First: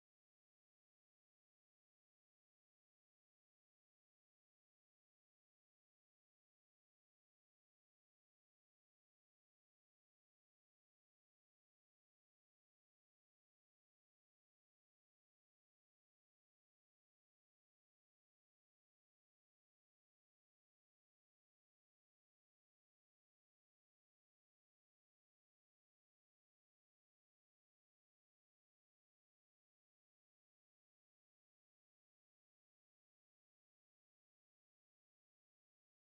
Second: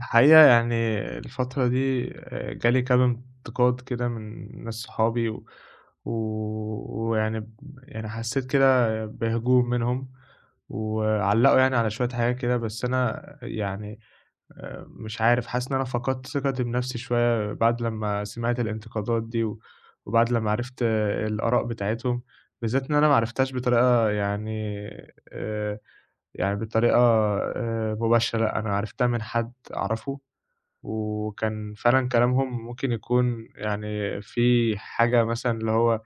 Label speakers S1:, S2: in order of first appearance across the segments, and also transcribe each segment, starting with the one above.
S1: الحقيقة يعني الفترة دي جالي كام انتقاد كده من ناس صحابي و و ويعني يعني حسّيت كده بهجوم منهم، وعلّقوا يعني على شوية حاجات كده. بس أنا يعني مش عارف، حاسس إن أنا فقدت ثقتي بنفسي شوية بعد لمّا سمعت الانتقادات دي، وبعد لمّا عرفت الآراء بتاعتهم، بالذات إن أنا ما عرفتهاش بطريقة يعني آآ يعني بطريقة مباشرة. لأ، أنا عرفتها من حد أعرفه، وكان فعلًا كلامهم ممكن يكون يعني فيه حاجة مثلًا اللي هو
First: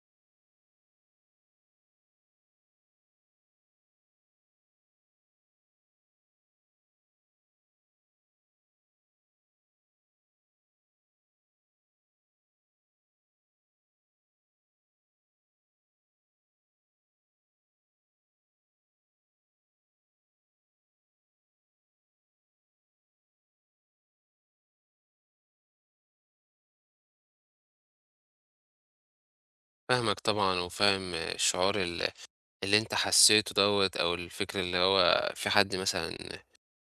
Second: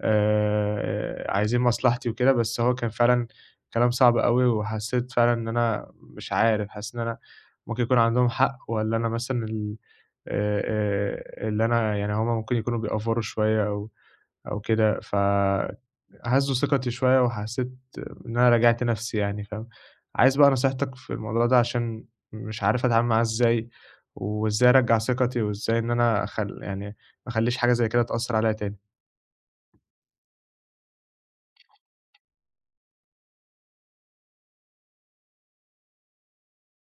S1: عايزين مصلحتي وكده. بس هو كان فعلًا كلام صعب أوي، وحسّيت فعلًا إن أنا مش عارف، حاسس إن أنا ممكن يكون عندهم حق والّا أنا مثلًا آآ اللي أنا يعني هم ممكن يكونوا بيأفوروا شوية أو كده. فهزّوا ثقتي شوية، وحسّيت إن أنا راجعت نَفْسي يعني فاهم؟ عايز بقى نصيحتك في الموضوع ده، عشان مش عارف أتعامل معاه إزاي، وإزاي أرجّع ثقتي، وإزاي إن أنا يعني ما أخلّيش حاجة زي كده تأثّر عليّا تاني.
S2: فاهمك طبعًا، وفاهم الشعور اللي أنت حسيته دوّة، أو الفكر اللي هو في حد مثلًا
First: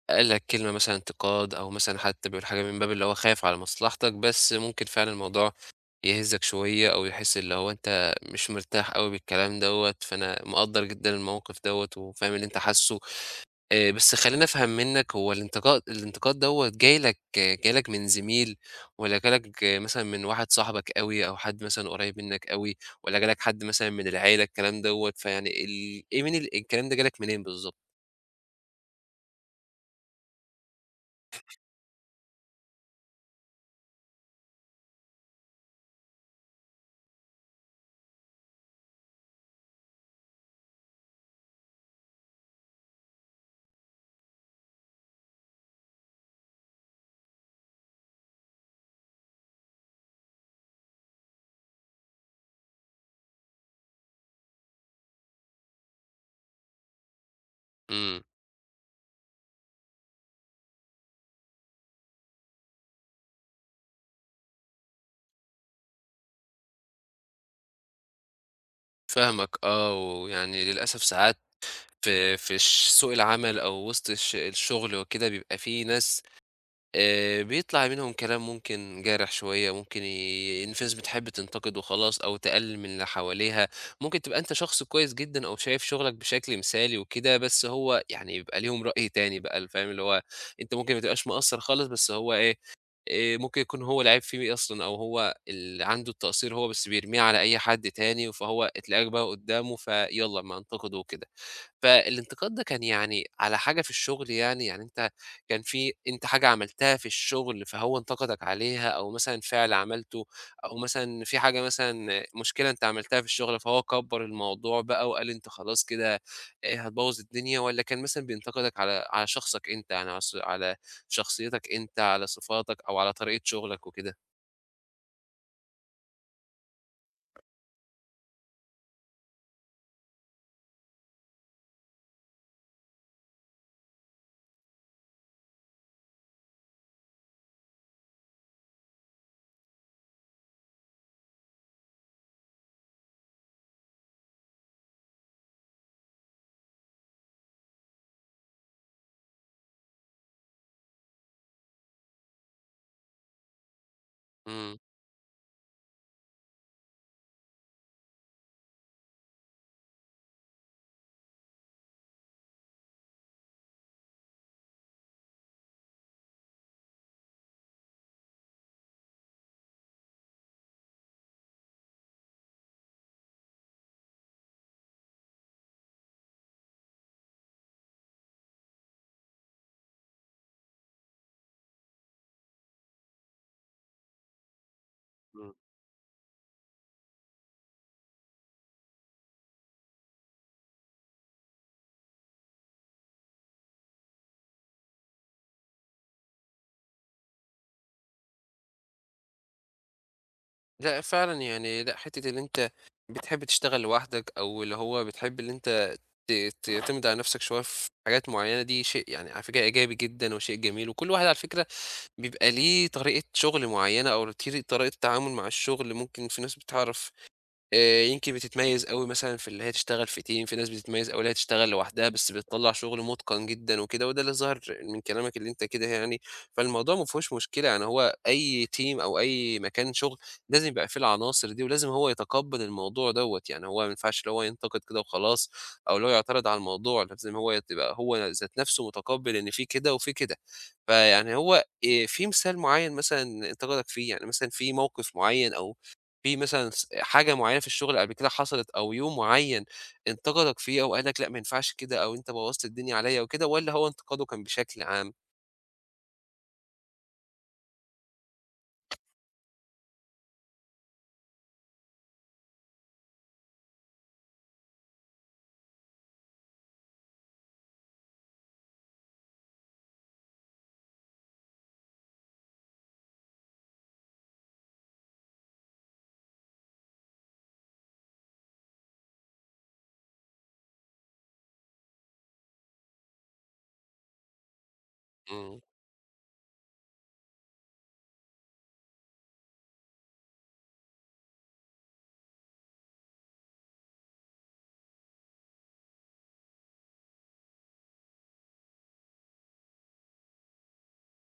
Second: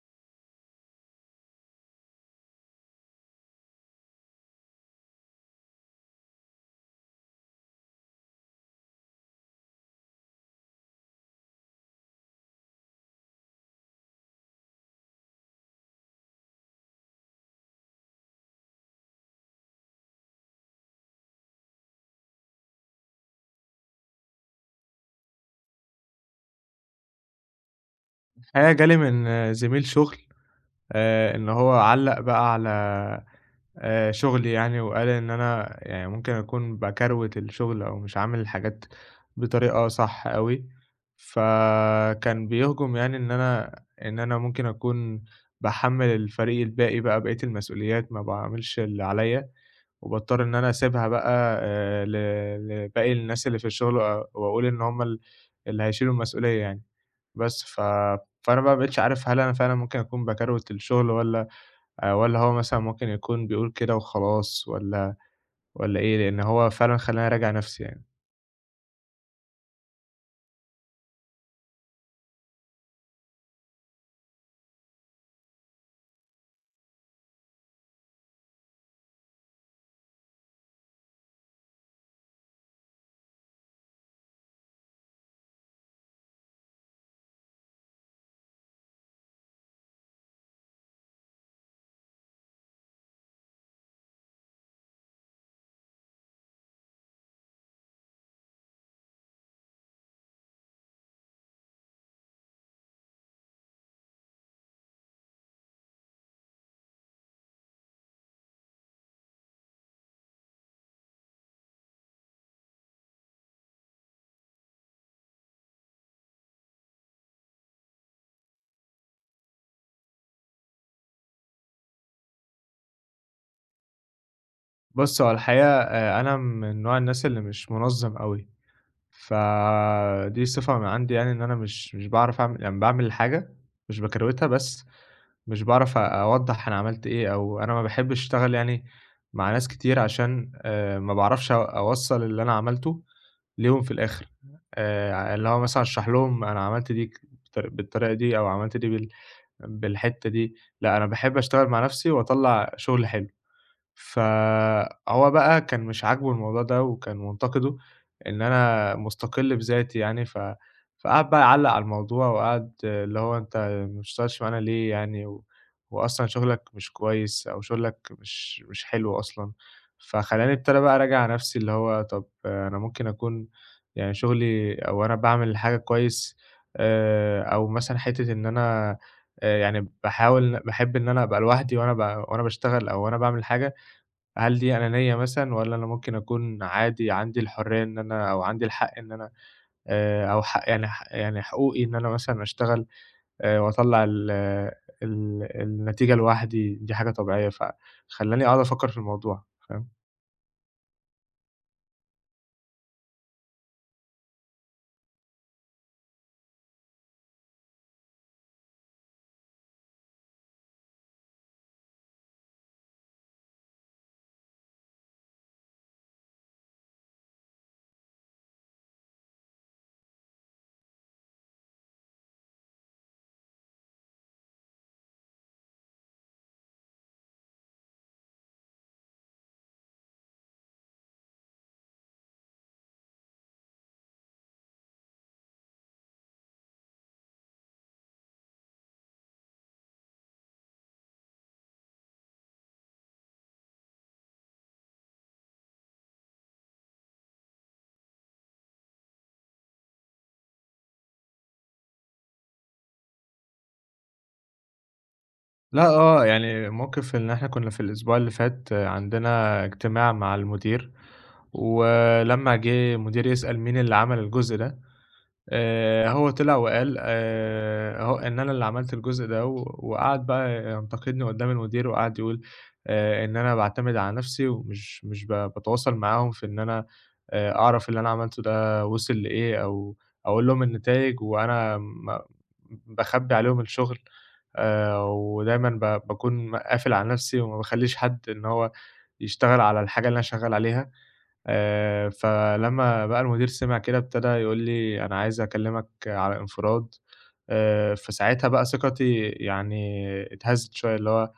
S2: قال لك كلمة مثلًا انتقاد، أو مثلًا حتى بيقول حاجة من باب اللي هو خايف على مصلحتك، بس ممكن فعلًا الموضوع يهزك شوية، أو يحس اللي هو أنت مش مرتاح أوي بالكلام دوّة، فأنا مقدّر جدًا الموقف دوّة، وفاهم اللي أنت حاسه. بس خلّيني أفهم منّك هو الانتقاد دوّة جاي لك من زميل، والّا جه لك مثلًا من واحد صاحبك أوي أو حد مثلًا قريّب منّك أوي، والّا جه لك حد مثلًا من العيلة الكلام دوّة، فيعني ال إيه من ال الكلام ده جه لك منين بالضبط؟
S1: الحقيقة جالي من زميل شُغل. إن هو علّق بقى على شُغلي يعني، وقال إن أنا يعني ممكن أكون باكروِت الشغل، أو مش عامل الحاجات بطريقة صح أوي. فكان بيهجُم يعني إن أنا ممكن أكون باحمّل الفريق الباقي بقى بقية المسؤوليات، ما باعملش اللي عليّا، وباضطر إن أنا أسيبها بقى ل لباقي الناس اللي في الشغل، وأقول إن هُم اللي هيشيلوا المسؤولية يعني. بس
S2: إمم.
S1: فأنا بقى ما بقيتش عارف هل أنا فعلًا ممكن أكون باكروِت الشغل، والّا والّا هو مثلًا ممكن يكون بيقول كده وخلاص، والّا إيه؟ لإن هو فعلًا خلّاني أراجع نَفْسي يعني.
S2: فاهمك آه، ويعني للأسف ساعات في سوق العمل أو وسط الشغل وكده بيبقى في ناس، بيطلع منهم كلام ممكن جارح شوية، ممكن الناس بتحب تنتقد وخلاص أو تقلل من اللي حواليها، ممكن تبقى أنت شخص كويس جدًا أو شايف شغلك بشكل مثالي وكده، بس هو يعني بيبقى ليهم رأي تاني بقى فاهم اللي هو أنت ممكن ما تبقاش مقصّر خالص، بس هو إيه، ممكن يكون هو العيب فيه أصلًا أو هو اللي عنده التقصير هو، بس بيرميه على أي حد تاني، فهو تلاقيك بقى قدّامه فيالّا أمّا انتقده وكده. فالانتقاد ده كان يعني على حاجة في الشغل يعني، يعني أنت كان في أنت حاجة عملتها في الشغل فهو انتقدك عليها، أو مثلًا فعل عملته، أو مثلًا في حاجة مثلًا مشكلة أنت عملتها في الشغل فهو كبّر الموضوع بقى وقال أنت خلاص كده هتبوّظ الدنيا، والّا كان مثلًا بينتقدك على شخصك أنت، يعني على على شخصيتك أنت، على صفاتك أو على طريقة شغلك وكده؟
S1: بُص، هو الحقيقة أنا من نوع الناس اللي مش منظَّم أوي. فدي صفة من عندي، يعني إن أنا مش باعرف أعمل، يعني باعمل الحاجة، مش باكروتها. بس مش باعرف أوضّح أنا عملت إيه، أو أنا ما باحبّش أشتغل يعني مع ناس كتير عشان ما باعرفش أوصّل اللي أنا عملته ليهم في الآخِر. اللي هو مثلًا أشرح لهم أنا عملت دي ك بالطر بالطريقة دي، أو عملت دي بالحتّة دي. لأ، أنا باحب أشتغل مع نَفْسي وأطلّع شغل حلو.
S2: إمم،
S1: فهو بقى كان مش عاجبه الموضوع ده، وكان منتقده إن أنا مستقل بذاتي يعني. فقعد بقى يعلّق على الموضوع، وقعد اللي هو أنت ما بتشتغلش معانا ليه يعني، وأصلًا شغلك مش كويس، أو شغلك مش حلو أصلًا. فخلّاني ابتدى بقى أراجع نفسي، اللي هو طب أنا ممكن أكون يعني شغلي أو أنا باعمل حاجة كويس، أو مثلًا حتّة إن أنا يعني باحب إن أنا أبقى لوحدي، وأنا باشتغل، أو وأنا باعمل حاجة، هل دي أنانية
S2: إمم.
S1: مثلًا، والّا أنا ممكن أكون عادي عندي الحرية إن أنا، أو عندي الحق إن أنا أو حق يعني يعني حقوقي إن أنا مثلًا أشتغل وأطلّع ال ال النتيجة لوحدي، دي حاجة طبيعية. فخلّاني أقعد أفكّر في الموضوع، فاهم؟
S2: لأ فعلًا يعني لأ، حتّة اللي أنت بتحب تشتغل لوحدك أو اللي هو بتحب اللي أنت ت تعتمد على نفسك شوية في حاجات معيّنة دي شيء يعني على فكرة إيجابي جدًا وشيء جميل، وكل واحد على فكرة بيبقى ليه طريقة شغل معيّنة أو طريقة تعامل مع الشغل، ممكن في ناس بتعرف يمكن بتتميّز أوي مثلًا في اللي هي تشتغل في team، في ناس بتتميّز أوي اللي هي تشتغل لوحدها، بس بتطلّع شغل مُتقَن جدًا وكده، وده اللي ظهر من كلامك اللي أنت كده يعني. فالموضوع ما فيهوش مشكلة، يعني هو أي team أو أي مكان شغل لازم يبقى فيه العناصر دي، ولازم هو يتقبّل الموضوع دوّة، يعني هو ما ينفعش اللي هو ينتقد كده وخلاص، أو اللي هو يعترض على الموضوع، لازم هو يبقى هو ذات نَفْسه متقبّل إن في كده وفي كده، فيعني هو في مثال معيّن مثلًا انتقدك فيه، يعني مثلًا في موقف معيّن أو في مثلًا حاجة معيّنة في الشغل قبل كده حصلت أو يوم معيّن انتقدك فيه أو قال لك لأ ما ينفعش كده أو أنت بوّظت الدنيا عليّا وكده، والّا هو انتقاده كان بشكل عام؟
S1: لأ، آه، يعني موقِف إن إحنا كُنّا في الأسبوع اللي فات عندنا اجتماع مع المدير. ولمّا جِه المدير يسأل مين اللي عمل الجزء ده، هو طلع وقال هو إن أنا اللي عملت الجزء ده. وقعد بقى ينتقدني قدّام المدير، وقعد يقول إن أنا باعتمد على نَفْسي، ومش مش ب باتواصل معاهم في إن أنا أعرف اللي أنا عملته ده وصل لإيه، أو أقول لهم النتايج، وأنا باخبّي عليهم الشغل،
S2: إمم.
S1: ودايمًا باكون قافل على نَفْسي، وما باخلّيش حد إن هو يشتغل على الحاجة اللي أنا شغّال عليها. فلمّا بقى المدير سمع كده، ابتدى يقول لي: "أنا عايز أكلّمك على انفراد." فساعتها بقى ثقتي يعني اتهزت شوية، اللي هو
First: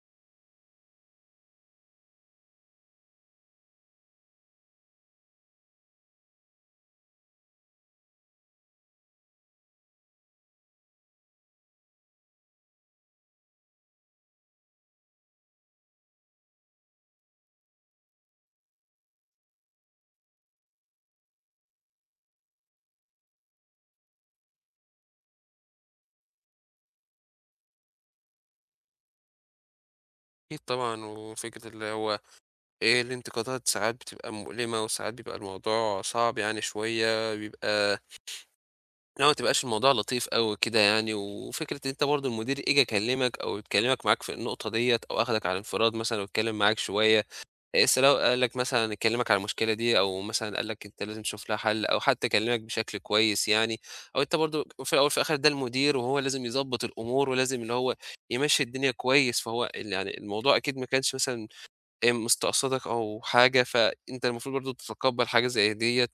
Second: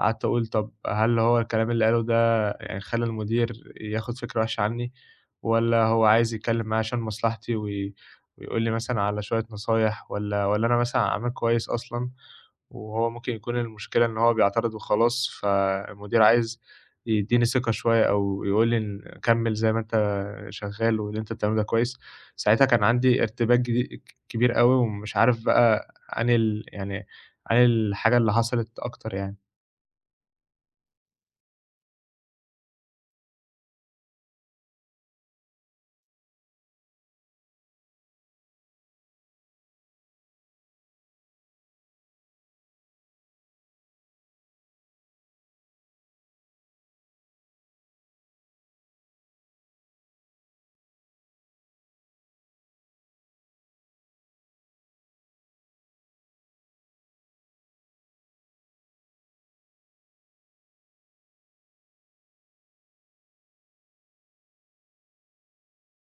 S1: قعدت أقول طب هل هو الكلام اللي قاله ده يعني خلّى المدير ياخد فكرة وحشة عني، والّا هو عايز يتكلّم معايا عشان مصلحتي ويقول لي مثلًا على شوية نصايح، والّا أنا مثلًا عميل كويس أصلًا؟ وهو ممكن يكون المشكلة إن هو بيعترض وخلاص، فالمدير عايز يدّيني ثقة شوية، أو يقول لي إن كمّل زي ما أنت شغّال، واللي أنت بتعمله ده كويس. ساعتها كان عندي ارتباك جدي كبير أوي، ومش عارف بقى أنهي يعني أنهي الحاجة اللي حصلت أكتر يعني.
S2: أكيد طبعًا، وفكرة اللي هو الانتقادات ساعات بتبقى مؤلمة وساعات بيبقى الموضوع صعب يعني شوية، بيبقى اللي هو ما تبقاش الموضوع لطيف أوي كده يعني، وفكرة إن أنت برضه المدير إجى كلّمك أو اتكلّمك معاك في النقطة ديّة أو أخدك على انفراد مثلًا واتكلّم معاك شوية، سواء قال لك مثلًا كلّمك على المشكلة دي أو مثلًا قال لك أنت لازم تشوف لها حل أو حتى كلّمك بشكل كويس يعني، أو أنت برضه في الأول وفي الآخر ده المدير وهو لازم يضبّط الأمور ولازم اللي هو يمشّي الدنيا كويس، فهو يعني الموضوع أكيد ما كانش مثلًا مستقصدك أو حاجة، فأنت المفروض برضه تتقبّل حاجة زي ديّة.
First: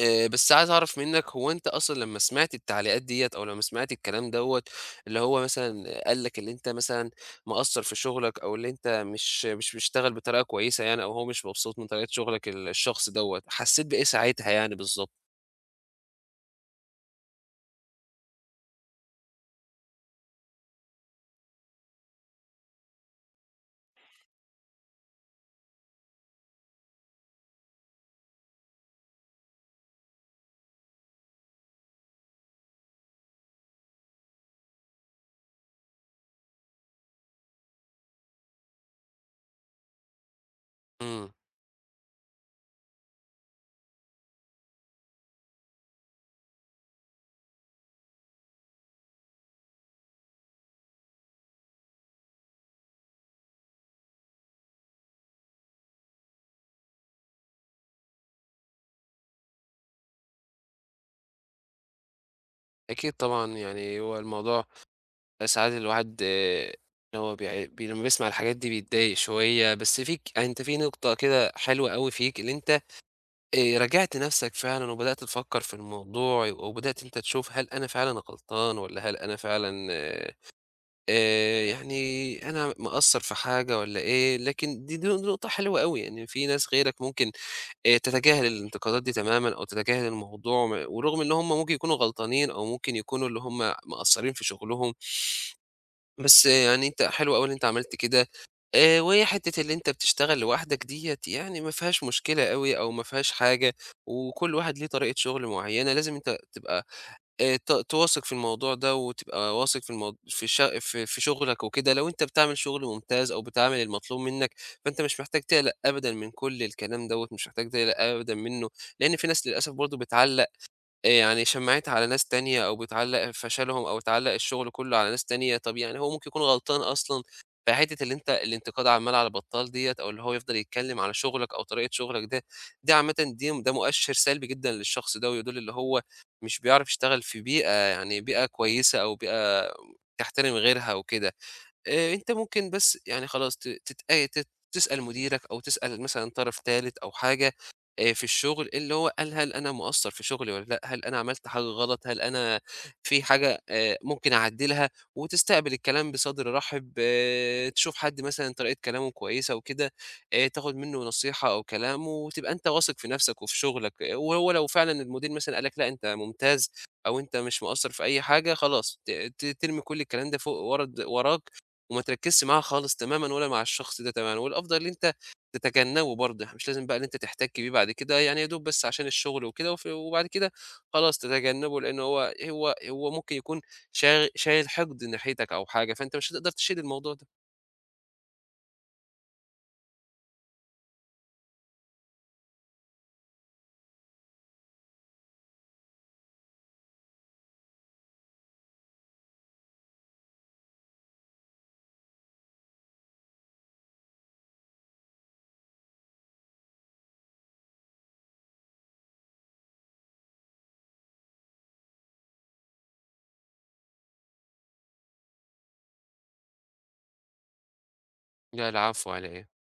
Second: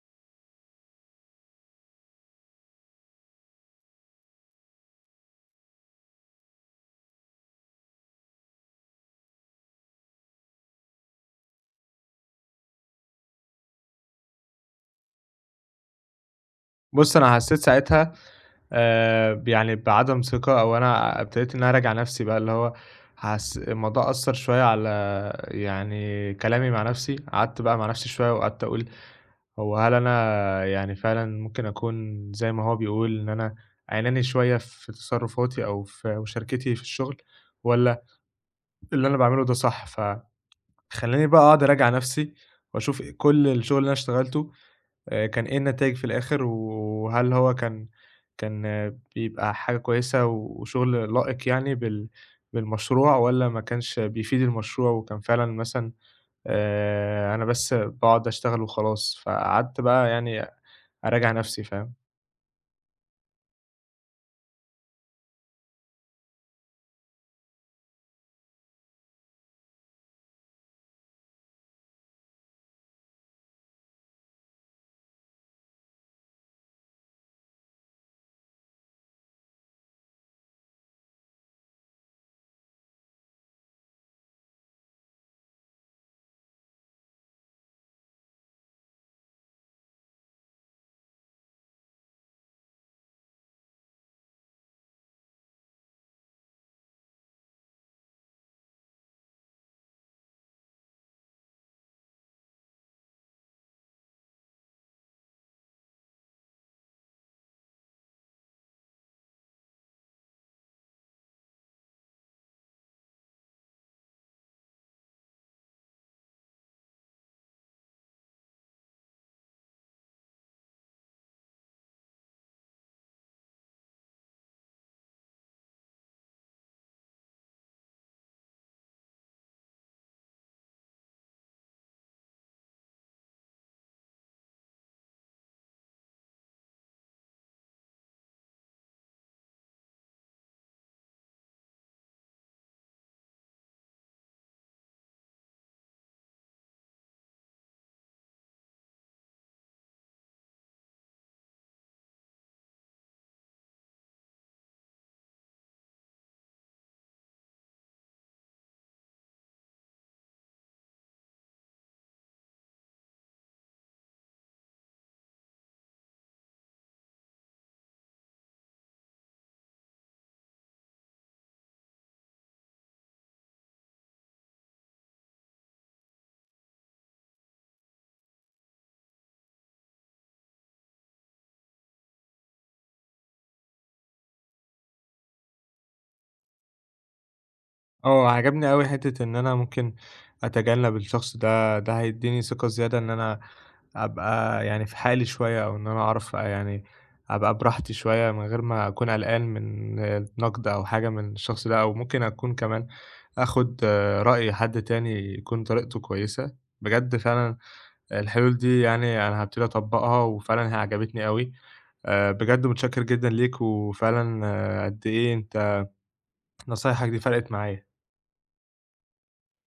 S2: بس عايز أعرف منّك هو أنت أصلًا لمّا سمعت التعليقات ديّة أو لمّا سمعت الكلام دوّة، اللي هو مثلًا قال لك اللي أنت مثلًا مقصّر في شغلك أو اللي أنت مش بتشتغل بطريقة كويسة يعني أو هو مش مبسوط من طريقة شغلك الشخص دوّة، حسّيت بإيه ساعتها يعني بالضبط؟
S1: بُص، أنا حسّيت ساعتها ب يعني بعدم ثقة، أو أنا ابتديت إن أنا أراجع نَفْسي بقى، اللي هو حس الموضوع أثّر شوية على يعني كلامي مع نَفْسي. قعدت بقى مع نَفْسي شوية، وقعدت أقول هو هل أنا يعني فعلًا ممكن أكون زي ما هو بيقول إن أنا أناني شوية في تصرفاتي أو في مشاركتي في الشغل، والّا اللي أنا باعمله ده صح؟ فخلّيني
S2: إمم.
S1: بقى أقعد أراجع نفسي وأشوف كل الشغل اللي أنا اشتغلته، كان إيه النتايج في الآخر، وهل هو كان بيبقى حاجة كويسة وشغل لائق يعني بالمشروع، والّا ما كانش بيفيد المشروع، وكان فعلًا مثلًا أنا بس باقعد أشتغل وخلاص. فقعدت بقى يعني أراجع نفسي، فاهم؟
S2: أكيد طبعًا يعني هو الموضوع ساعات الواحد اللي هو بيع بي لمّا بيسمع الحاجات دي بيتضايق شوية، بس فيك أنت في نقطة كده حلوة أوي فيك اللي أنت راجعت نَفْسك فعلًا وبدأت تفكّر في الموضوع، وبدأت أنت تشوف هل أنا فعلًا غلطان والّا هل أنا فعلًا يعني أنا مقصّر في حاجة والّا إيه، لكن دي نقطة حلوة أوي، يعني في ناس غيرك ممكن تتجاهل الانتقادات دي تمامًا أو تتجاهل الموضوع ورغم إن هم ممكن يكونوا غلطانين أو ممكن يكونوا اللي هم مقصّرين في شغلهم، بس يعني أنت حلو أوي اللي أنت عملت كده. وهي حتّة اللي أنت بتشتغل لوحدك ديّة يعني ما فيهاش مشكلة أوي أو ما فيهاش حاجة، وكل واحد ليه طريقة شغل معيّنة، لازم أنت تبقى ت تواثق في الموضوع ده وتبقى واثق في المو في الش في في شغلك وكده، لو أنت بتعمل شغل ممتاز أو بتعمل المطلوب منّك، فأنت مش محتاج تقلق أبدًا من كل الكلام دوّة، مش محتاج تقلق أبدًا منّه، لإن في ناس للأسف برضه بتعلّق يعني شمّعتها على ناس تانية أو بتعلّق فشلهم أو تعلّق الشغل كُلّه على ناس تانية، طب يعني هو ممكن يكون غلطان أصلًا في حتّة اللي أنت الانتقاد عمّال على بطّال ديّة أو اللي هو يفضل يتكلّم على شغلك أو طريقة شغلك ده، دي عامةً ده مؤشِّر سلبي جدًا للشخص ده ويدُل اللي هو مش بيعرف يشتغل في بيئة يعني بيئة كويسة أو بيئة تحترم غيرها وكده. أنت ممكن بس يعني خلاص ت تتأ تت تسأل مديرك أو تسأل مثلًا طرف تالت أو حاجة، في الشغل اللي هو قال هل أنا مقصّر في شغلي والّا لأ؟ هل أنا عملت حاجة غلط؟ هل أنا في حاجة ممكن أعدّلها؟ وتستقبل الكلام بصدر رحب، آه، تشوف حد مثلًا طريقة كلامه كويسة وكده، تاخد منه نصيحة أو كلام وتبقى أنت واثق في نفسك وفي شغلك، آه، وهو لو فعلًا المدير مثلًا قال لك لأ أنت ممتاز أو أنت مش مقصّر في أي حاجة، خلاص ت ت ترمي كل الكلام ده فوق ورا وراك، وما تركّزش معاها خالص تمامًا ولا مع الشخص ده تمامًا، والأفضل إن أنت تتجنّبه برضه، يعني مش لازم بقى إن أنت تحتَك بيه بعد كده، يعني يا دوب بس عشان الشغل وكده، وبعد كده خلاص تتجنّبه، لإن هو ممكن يكون شايل حقد ناحيتك أو حاجة، فأنت مش هتقدر تشيل الموضوع ده.
S1: آه، عجبني أوي حتّة إن أنا ممكن أتجنب الشخص ده. ده هيدّيني ثقة زيادة إن أنا أبقى يعني في حالي شوية، أو إن أنا أعرف يعني أبقى براحتي شوية من غير ما أكون قلقان من نقد أو حاجة من الشخص ده، أو ممكن أكون كمان آخُد رأي حد تاني يكون طريقته كويسة. بجد فعلًا الحلول دي يعني أنا هابتدي أطبّقها، وفعلًا هي عجبتني أوي. بجد متشكّر جدًا ليك، وفعلًا قد إيه أنت نصايحك دي فرقِت معايا.
S2: لا العفو على إيه.